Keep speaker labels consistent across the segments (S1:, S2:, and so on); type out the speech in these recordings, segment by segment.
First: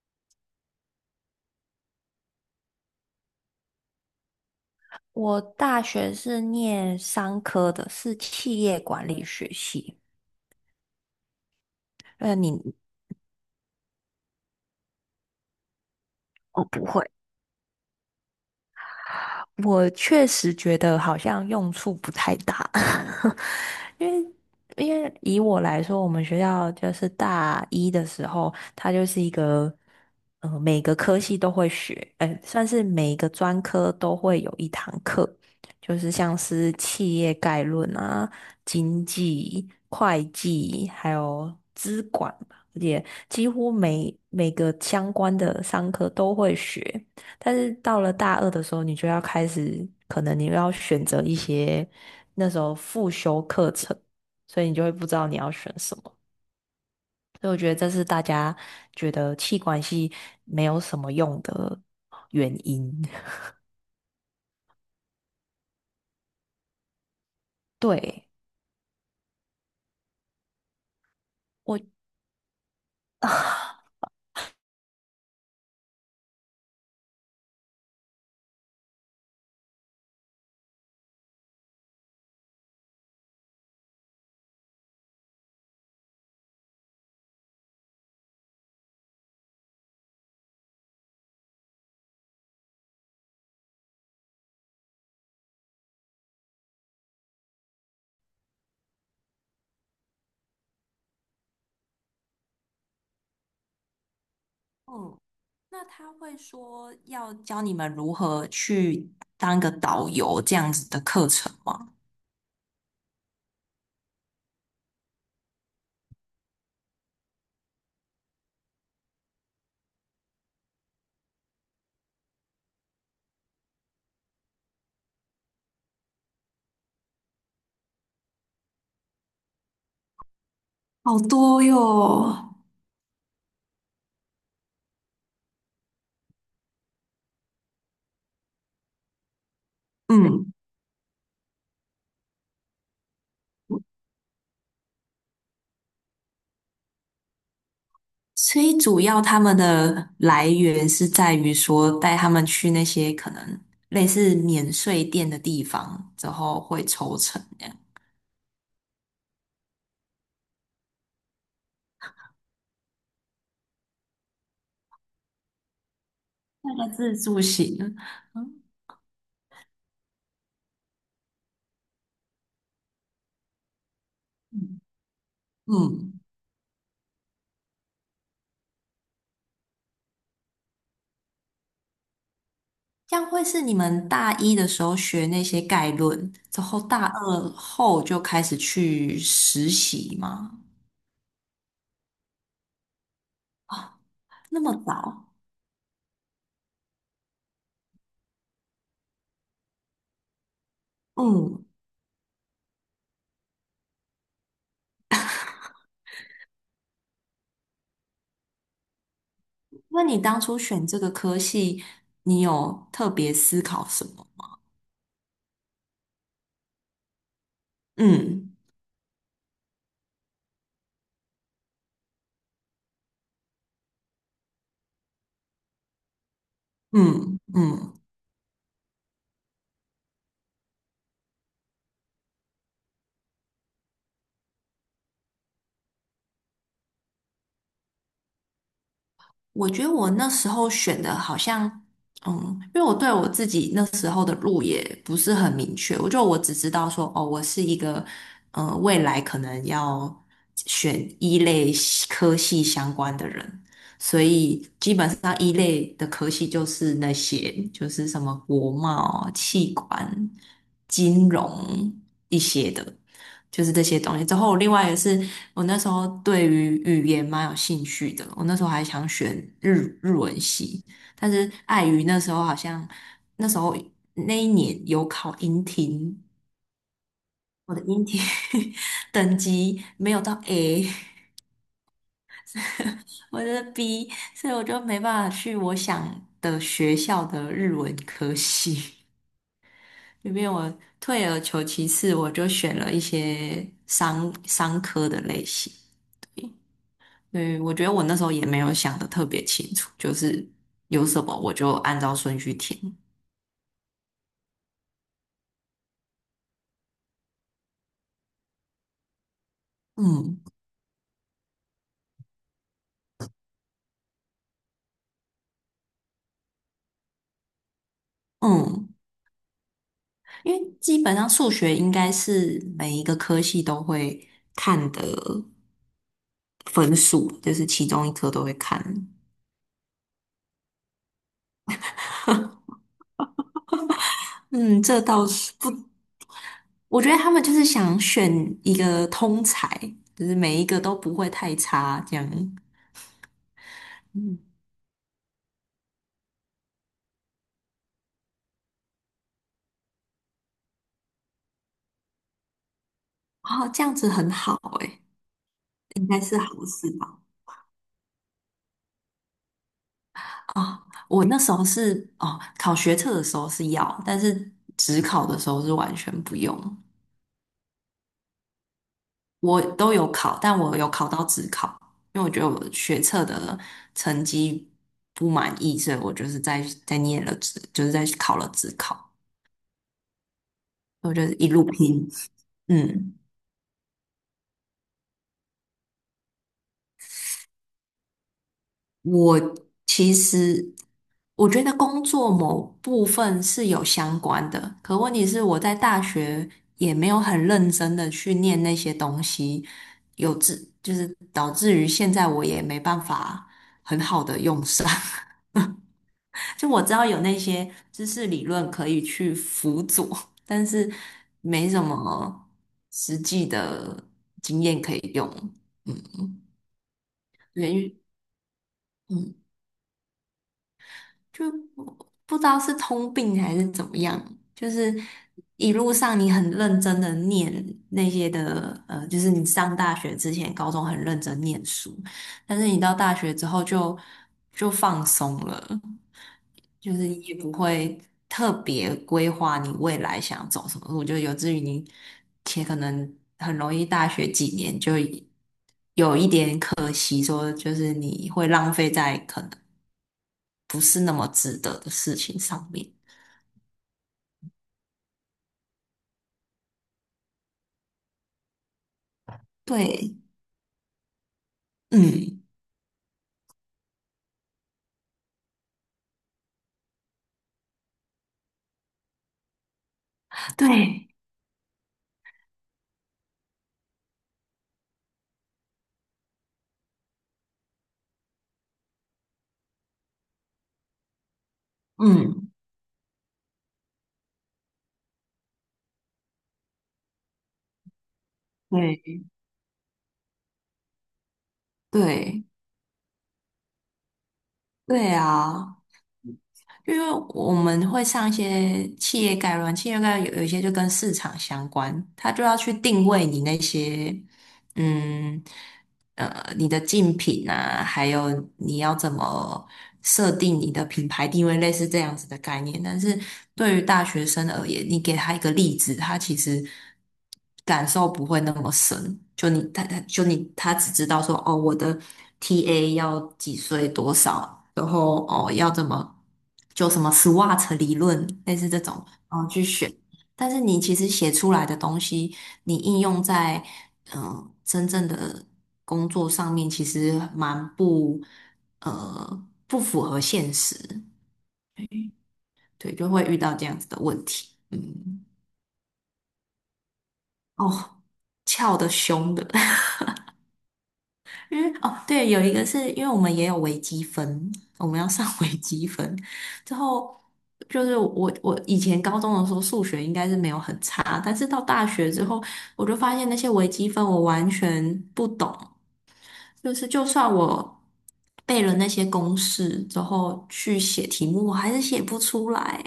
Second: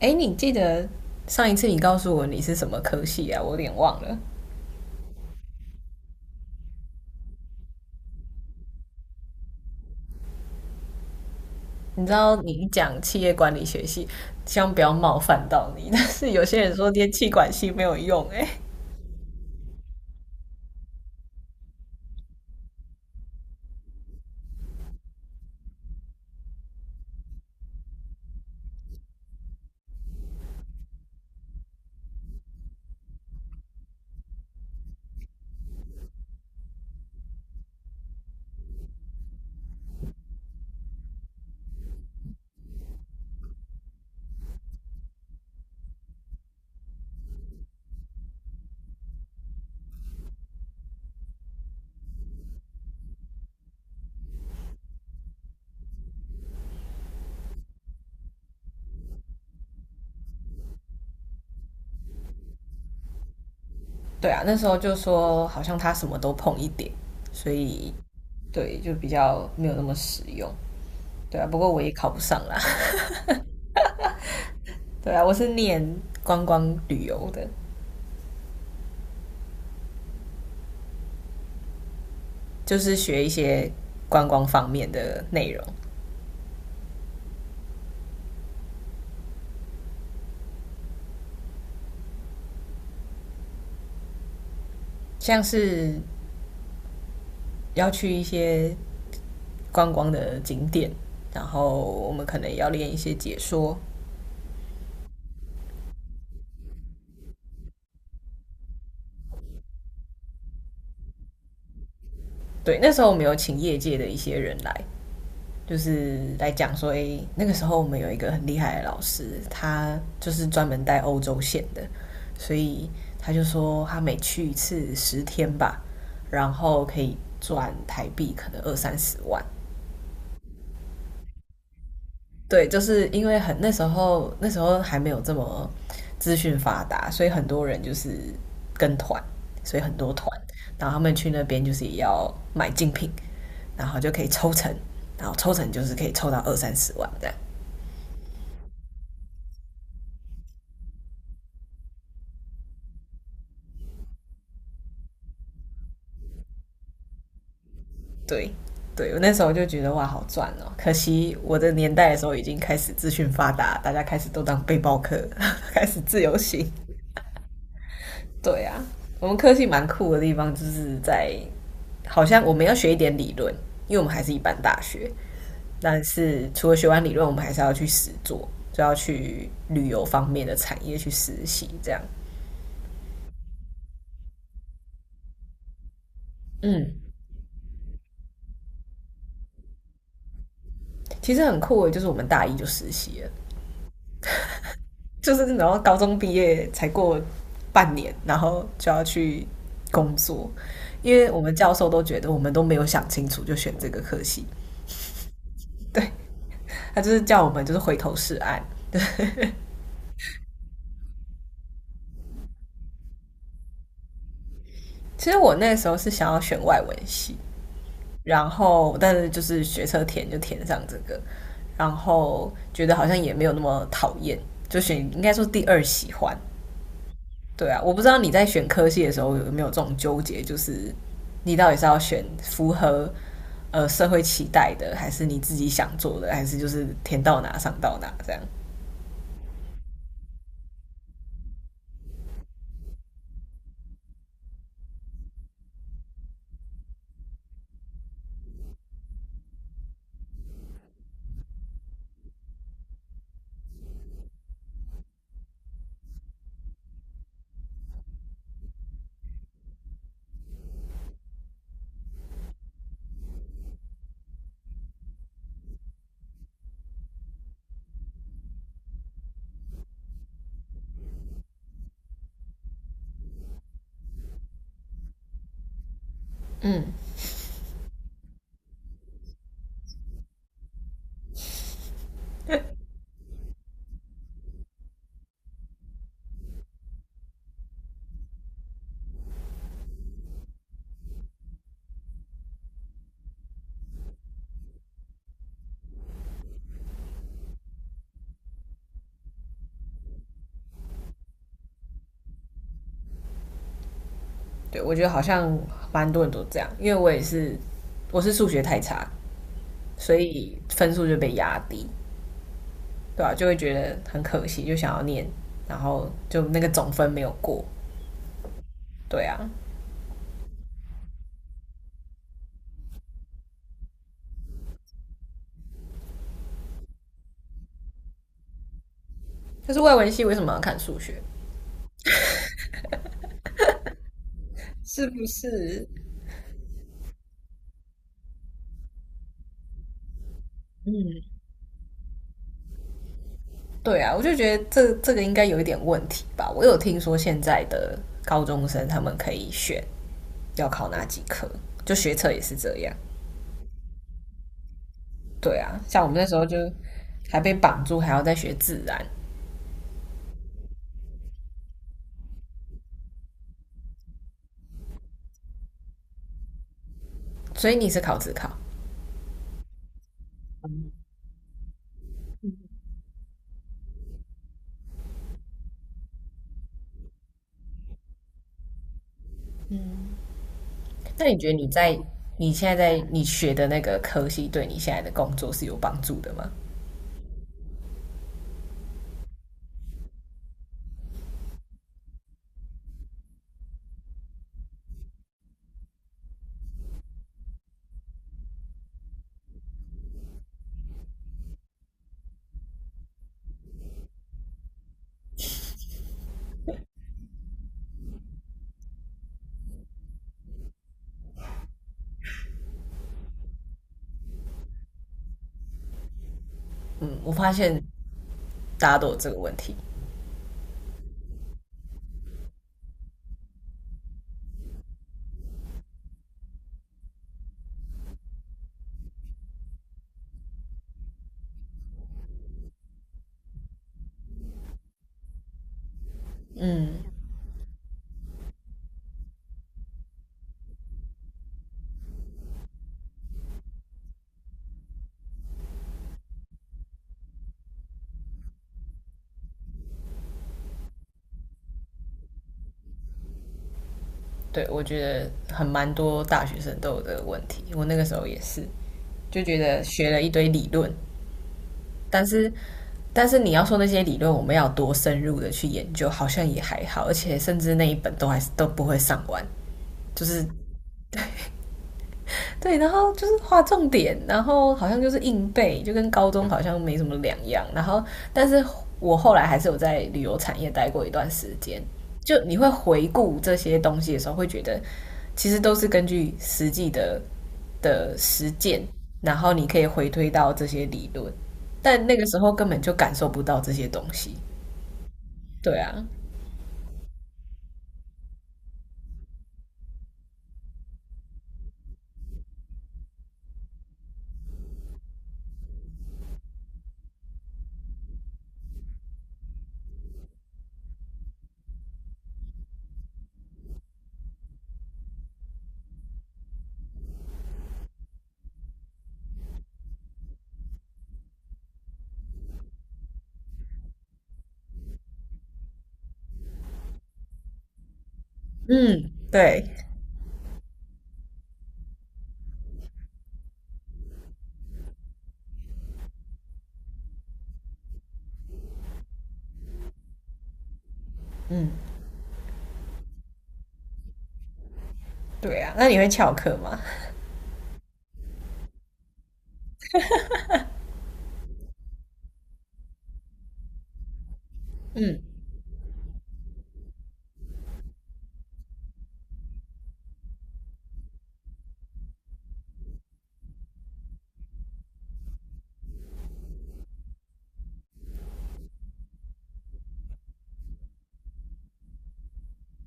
S1: 哎，你记得上一次你告诉我你是什么科系啊？我有点忘了。
S2: 我大学是念商科的，是企业管理学系。
S1: 你知
S2: 呃，
S1: 道你一
S2: 你
S1: 讲企业管理学系，希望不要冒犯到你。但是有些
S2: 哦，
S1: 人
S2: 不
S1: 说
S2: 会。
S1: 念气管系没有用、哎，
S2: 我确实觉得好像用处不太大，因为因为以我来说，我们学校就是大一的时候，它就是一个，每个科系都会学，算是每一个专科都会有一堂课，就是像是企业概论啊、经济、会计，还有资管吧，而且几乎每个相关的商科都会学。但是到了大二的时候，你就要开始，可能你要选择一些那时候复修课程，所以你就会不知道你要选什么。所以我觉得这是大家觉得气管系没有什么用的原因。
S1: 对啊，那时候就说好像他什么都碰一点，所以
S2: 对，
S1: 对就比较没有那么实用。对啊，不过
S2: 我，
S1: 我 也考不上啦。对啊，我是念观光旅游的，就是学一些观光方面的内容，像是要去一些观光的景点，然后我们可能也要练一些解说。
S2: 嗯，那他会说要教你们如何去当一个导游这样子的课程吗？
S1: 对，那时候我们有请业界的一些人来，就是来讲说，诶，那个时候我们有一个很厉害的老师，他就是专门带欧洲线的，所以他就说他每去一次10天吧，然后可以赚台币可能二三十万。
S2: 好多哟。
S1: 对，就是因为很那时候那时候还没有这么资讯发达，所以很多人就是跟团，所以很多团，
S2: 嗯，
S1: 然后他们去那边就是也要买精品，然后就可以抽成，然后抽成就是可以抽到二三十万这样。
S2: 所以主要他们的来源是在于说带他们去那些可能类似免税店的地方，之后会抽成这样，
S1: 对，对我那时候就觉得哇，好赚哦！可惜我的年代的时候已经开始资讯发达，大家开始都当背包客，开始自由行。
S2: 那个自助型。嗯
S1: 对啊，我们科系蛮酷的地方就是在，好像我们要学一点理论，因为我们还是一般大学，
S2: 嗯，
S1: 但
S2: 嗯
S1: 是除了学完理论，我们还是要去实做，就要去旅游方面的产业去实习，这样
S2: 这样会是你们大一的时候学那些概论，之后大二后就开始去实习吗？
S1: 其实很酷的，就是我们大一就实习了，
S2: 那么早？
S1: 就是然后高中毕业才过半年，然后就要去工作，因为我们
S2: 嗯，
S1: 教授都觉得我们都没有想清楚就选这个科系，对他就是叫我们就是回头是岸，
S2: 那你当初选这个科系，你有特别思考什么？
S1: 其实我那时候是想要选外文系，然
S2: 嗯
S1: 后但是就是学车填就填上这个，然后觉得好像也没有那么讨厌，就选应该说第二喜欢。
S2: 嗯
S1: 对啊，我
S2: 嗯。
S1: 不知道你在选科系的时候有没有这种纠结，就是你到底是要选符合社会期待的，还是你自己想做的，还是就是填到哪上到哪这样？
S2: 我觉得我那时候选的好像，嗯，因为我对我自己那时候的路也不是很明确，我只知道说，哦，我是一个，未来可能要选一类系科系相关的人，所以基本上一类的科系就是那些，就是什么国贸、气管、金融一些的，就是这些东西。之后另外也是我那时候对于语言蛮有兴趣的，我那时候还想选日文系，但是碍于那时候好像那时候那一年有考英听，
S1: 嗯，
S2: 我的英听 等级没有到 A，我的 B，所以我就没办法去我想的学校的日文科系。因为我退而求其次，我就选了一些商科的类型。对，我觉得我那时候也没有想的特别清楚，就是有什么我就按照顺序填。
S1: 对，我觉得好像蛮多人都这样，因为我也是我是数学太差，所
S2: 嗯
S1: 以分数就被压低。对啊，就会觉得很可惜，就想要念，然后就那个总分没有过，
S2: 嗯，
S1: 对啊，
S2: 因为基本上数学应该是每一个科系都会看的分数，就是其中一科都会看。
S1: 就是外文系为什么要看数学？
S2: 嗯，这
S1: 是不
S2: 倒是不，
S1: 是？
S2: 我觉得他们就是想选一个通才，就是每一个都不会太差这样。
S1: 对啊，我就
S2: 嗯，
S1: 觉得这个应该有一点问题吧。我有听说现在的高中生他们可以选要考哪几科，就学测也是这样。
S2: 哦，这样子很好诶，
S1: 对啊，像
S2: 应
S1: 我们
S2: 该
S1: 那时
S2: 是
S1: 候就
S2: 好事吧。
S1: 还被绑住，还要再学自然。
S2: 哦，我那时候是哦，考学测的时候是要，但是职考的时候是完全不用。
S1: 所以你是考自考，
S2: 我都有考，但我有考到职考，因为我觉得我学测的成绩不满意，所以我就是在念了职，就是在考了职考，我就
S1: 那
S2: 是
S1: 你觉
S2: 一
S1: 得
S2: 路
S1: 你在
S2: 拼。
S1: 你现在在
S2: 嗯，
S1: 你学的那个科系对你现在的工作是有帮助的吗？
S2: 我其实我觉得工作某部分是有相关的，可问题是我在大学也没有很认真的去念那些东西，有致就是导致于现在我也没办法很好的用上。就我知道有那些知识理论可以去辅佐，但是没什么实际的经验可以用。嗯，
S1: 嗯，我发
S2: 对，
S1: 现
S2: 因为
S1: 大家都有这个
S2: 嗯
S1: 问题。
S2: 就不知道是通病还是怎么样，就是一路上你很认真的念那些的，就是你上大学之前，高中很认真念书，但是你到大学之后就放松了，就
S1: 嗯，
S2: 是也不会特别规划你未来想走什么路，就有至于你且可能很容易大学几年就有一点可惜，说就是你会浪费在可能。不是那么值得的事情上面。
S1: 对，我觉得很蛮多大学生都有这个问题。我那个时候也是，就觉得学
S2: 对，
S1: 了一堆理论，
S2: 嗯，
S1: 但
S2: 嗯
S1: 是但是你要说那些理论，我们要多深入的去研究，好像也还好，而且甚至那一本都还是都不会上完，就是
S2: 对，
S1: 对，然后就是画重点，然后好像就是硬背，就跟高中好像没什么两样。然后，但是我后来还是有在旅游产业待过一段时间。就
S2: 嗯。
S1: 你会回顾这些东西的时候，会觉得其实都是根据实际的实践，
S2: 对，
S1: 然后你可以回推到这些理论，但那个时
S2: 对
S1: 候根本就感受不到这些东西。
S2: 对啊，
S1: 对啊，
S2: 因为我们会上一些企业概论，有一些就跟市场相关，它就要去定位你那些嗯你的竞品啊，还有你要怎么设定你的品牌定位，类似这样子的概念。但是对于大学生而言，你给他一个例子，他其实感受不会那么深。就你他他就你他只知道说哦，我的 TA 要几岁多少，然后哦要怎么就什么 SWOT 理论，类似这
S1: 嗯，
S2: 种，然后
S1: 对，
S2: 去选。但是你其实写出来的东西。你应用在真正的工作上面，其实蛮不不符合现实，
S1: 嗯，
S2: 对，就会遇到这样子的问题。嗯，
S1: 对啊。那你会翘课吗？
S2: 哦，翘的凶的，因为哦对，有一个是因为我们也有微积分，我们要上 微积分之后。就是我，我以前高中的时候数学应该是没有很差，但是到大学之后，我就发现那些微积分我完全不懂，就是就算我背了那些公式之后去写题目，我还是写不出来。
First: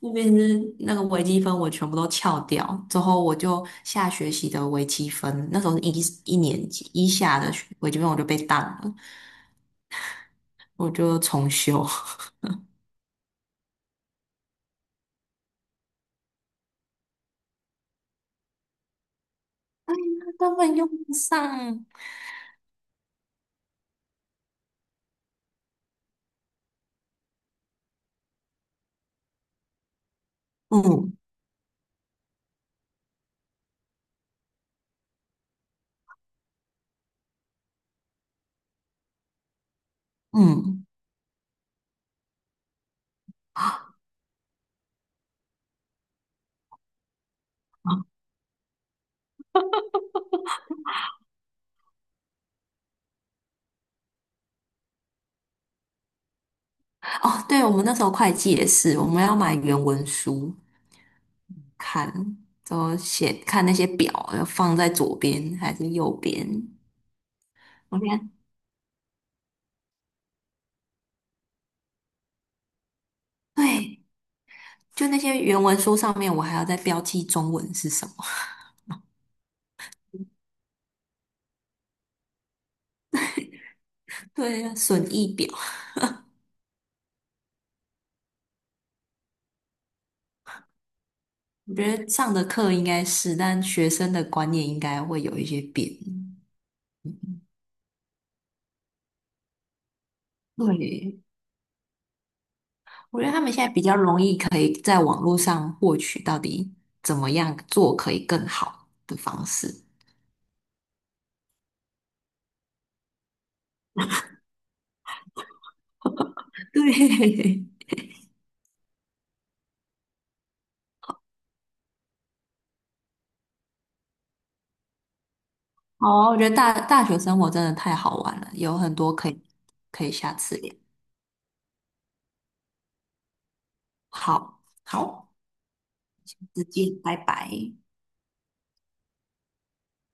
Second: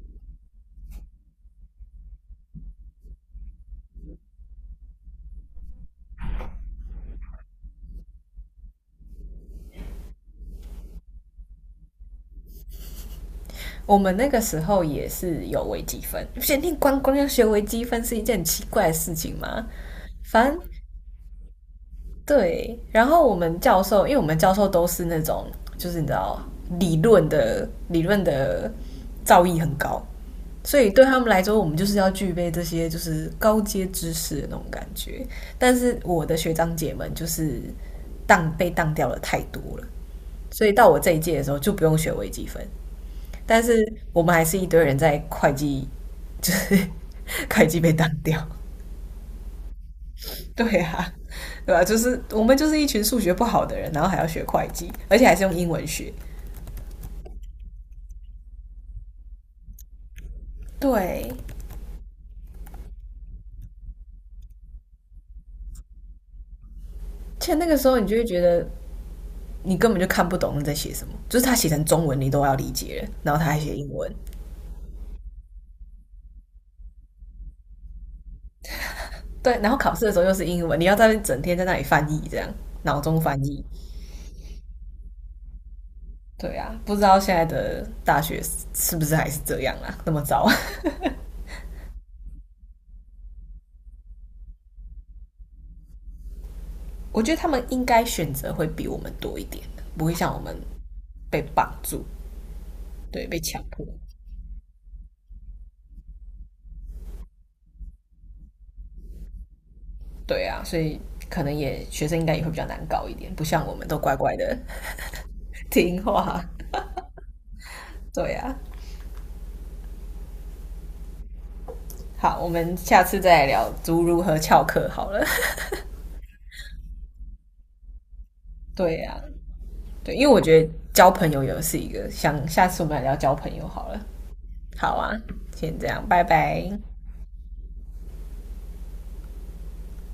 S2: 那边是那个微积分，我全部都翘掉。之后我就下学期的微积分，那时候是一年级一下的学微积分，我就被当了，我就重修，
S1: 我们那个时候也是有微积分，不是你光光要学微积分是一件很奇怪的事情吗？反
S2: 根
S1: 正
S2: 本用不上。
S1: 对，然后我们教授，因为我们教授都是那种，就是你知道理论的造诣很高，所以对
S2: 嗯
S1: 他们来说，我们就是要具备这些就是高阶知识的那种感觉。但是我的学长姐们就是被当掉了太多了，所以
S2: 嗯，
S1: 到我这一届的时候就不用学微积分，但是我们还是一堆人在会计，就是会计被当掉。对啊，对吧、啊就是我们就是一群数学不好的人，然后还要学会计，而且还是用英文学。
S2: 哦，对，我们那时候会计也是，我们要买原文书
S1: 对，
S2: 看，然后写看那些表要放在左边还是右边。
S1: 且那个时候
S2: 我
S1: 你
S2: 现
S1: 就会
S2: 在
S1: 觉得你根本就看不懂你在写什么，就是他写成中文你都要理解了，然后他还写英
S2: 对，
S1: 文。
S2: 就那些原文书上面，我还要再标记中文是什么。
S1: 对，然后考试的时候又是英文，你要在那边整天在那里翻译，这样脑中翻译。
S2: 对呀，损益表，
S1: 对啊，不知道现在的大学是不是还是这样啊？那么糟。
S2: 我觉得上的课应该是，但学生的观念应该会有一些变。
S1: 我觉得他们应该选择会比我们多一点，不会像我们
S2: 对，
S1: 被绑住，
S2: 我
S1: 对，
S2: 觉得
S1: 被
S2: 他们
S1: 强
S2: 现在比
S1: 迫。
S2: 较容易可以在网络上获取到底怎么样做可以更好的方式。
S1: 对啊，所以可能也学生应该也会比较难搞一点，不像我们都乖乖的听话。
S2: 对，
S1: 对啊，好，我们下次再来聊如何翘课好了。
S2: 好啊我觉得大学生活真的太好玩了，有很
S1: 对
S2: 多
S1: 啊，
S2: 可以可以
S1: 对，因为
S2: 下
S1: 我
S2: 次
S1: 觉得
S2: 聊。
S1: 交朋友也是一个，想下次我们来聊交朋友好了。
S2: 好，
S1: 好啊，
S2: 好，
S1: 先这样，拜拜。
S2: 再见，拜拜。